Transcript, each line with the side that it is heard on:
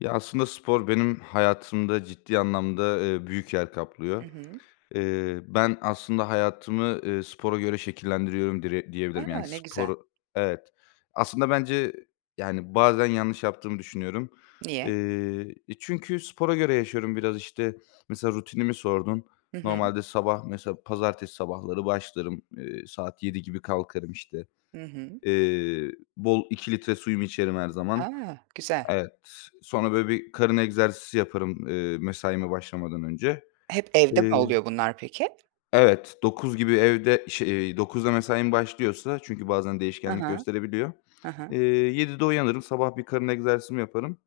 left: Ya, aslında spor benim hayatımda ciddi anlamda, eee, büyük yer
right: Hı
left: kaplıyor.
right: hı.
left: Eee, ben aslında hayatımı, eee, spora göre şekillendiriyorum dire diyebilirim, yani,
right: A! Ne güzel.
left: spor Evet. Aslında bence, yani, bazen yanlış yaptığımı düşünüyorum,
right: Niye?
left: eee E, çünkü spora göre yaşıyorum biraz, işte, mesela rutinimi sordun.
right: Hı hı.
left: Normalde sabah mesela pazartesi sabahları başlarım, eee, saat 07.00 gibi kalkarım işte.
right: Hı hı.
left: Eee, bol 2 litre suyumu içerim her zaman.
right: A! Güzel.
left: Evet, sonra, böyle, bir karın egzersizi yaparım, eee, mesaime başlamadan önce,
right: Hep evde
left: eee
right: mi oluyor bunlar peki?
left: Evet, 09.00 gibi evde ş eee, 09.00'da mesaim başlıyorsa, çünkü bazen
right: He he,
left: değişkenlik gösterebiliyor,
right: he he.
left: eee, 07.00'de uyanırım. Sabah bir karın egzersizimi yaparım.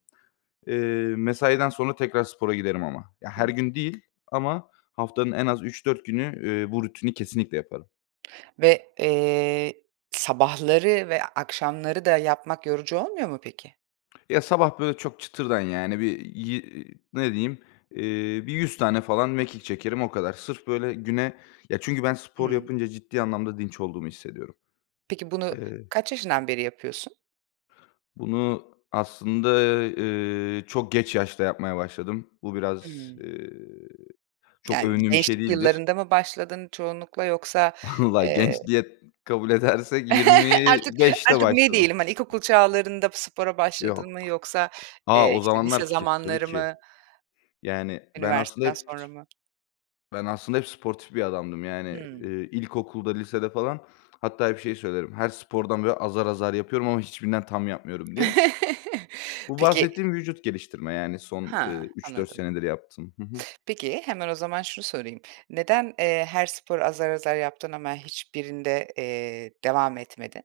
left: Eee, mesaiden sonra tekrar spora giderim ama. Ya, her
right: Hıı.
left: gün değil ama haftanın en az 3-4 günü, eee, bu rutini kesinlikle yaparım.
right: Ve, eee, sabahları ve akşamları da yapmak yorucu olmuyor mu peki?
left: Ya, sabah, böyle, çok çıtırdan yani, bir ye ne diyeyim, eee, bir 100 tane falan mekik çekerim, o kadar. Sırf böyle güne Ya, çünkü ben spor
right: Hımm.
left: yapınca ciddi anlamda dinç olduğumu hissediyorum.
right: Peki bunu
left: Eee
right: kaç yaşından beri yapıyorsun?
left: Bunu aslında, eee, çok geç yaşta yapmaya başladım. Bu biraz,
right: Hımm.
left: eee, çok
right: Yani,
left: övündüğüm bir şey
right: gençlik
left: değildir.
right: yıllarında mı başladın çoğunlukla? Yoksa,
left: Vallahi
right: eee
left: genç diye kabul edersek yirmi
right: Artık,
left: beşte
right: artık, ne
left: başladım.
right: diyelim, hani, ilkokul çağlarında spora başladın mı
left: Yok.
right: yoksa,
left: A,
right: eee,
left: o
right: işte, lise
left: zamanlar ke tabii
right: zamanları
left: ki.
right: mı?
left: Yani, ben aslında
right: Üniversiteden
left: hep
right: sonra
left: [unintelligible]
right: mı?
left: Ben aslında hep sportif bir adamdım, yani, eee,
right: Hımm.
left: ilkokulda lisede falan hatta hep şeyi söylerim: "Her spordan azar azar yapıyorum ama hiçbirinden tam yapmıyorum." diye. Bu
right: Peki
left: bahsettiğim vücut geliştirme, yani, son, eee,
right: Ha,
left: 3-4
right: anladım.
left: senedir yaptığım. Hı hı.
right: Peki, hemen o zaman şunu sorayım neden, eee, her sporu azar azar yaptın ama hiçbirinde, eee, devam etmedin?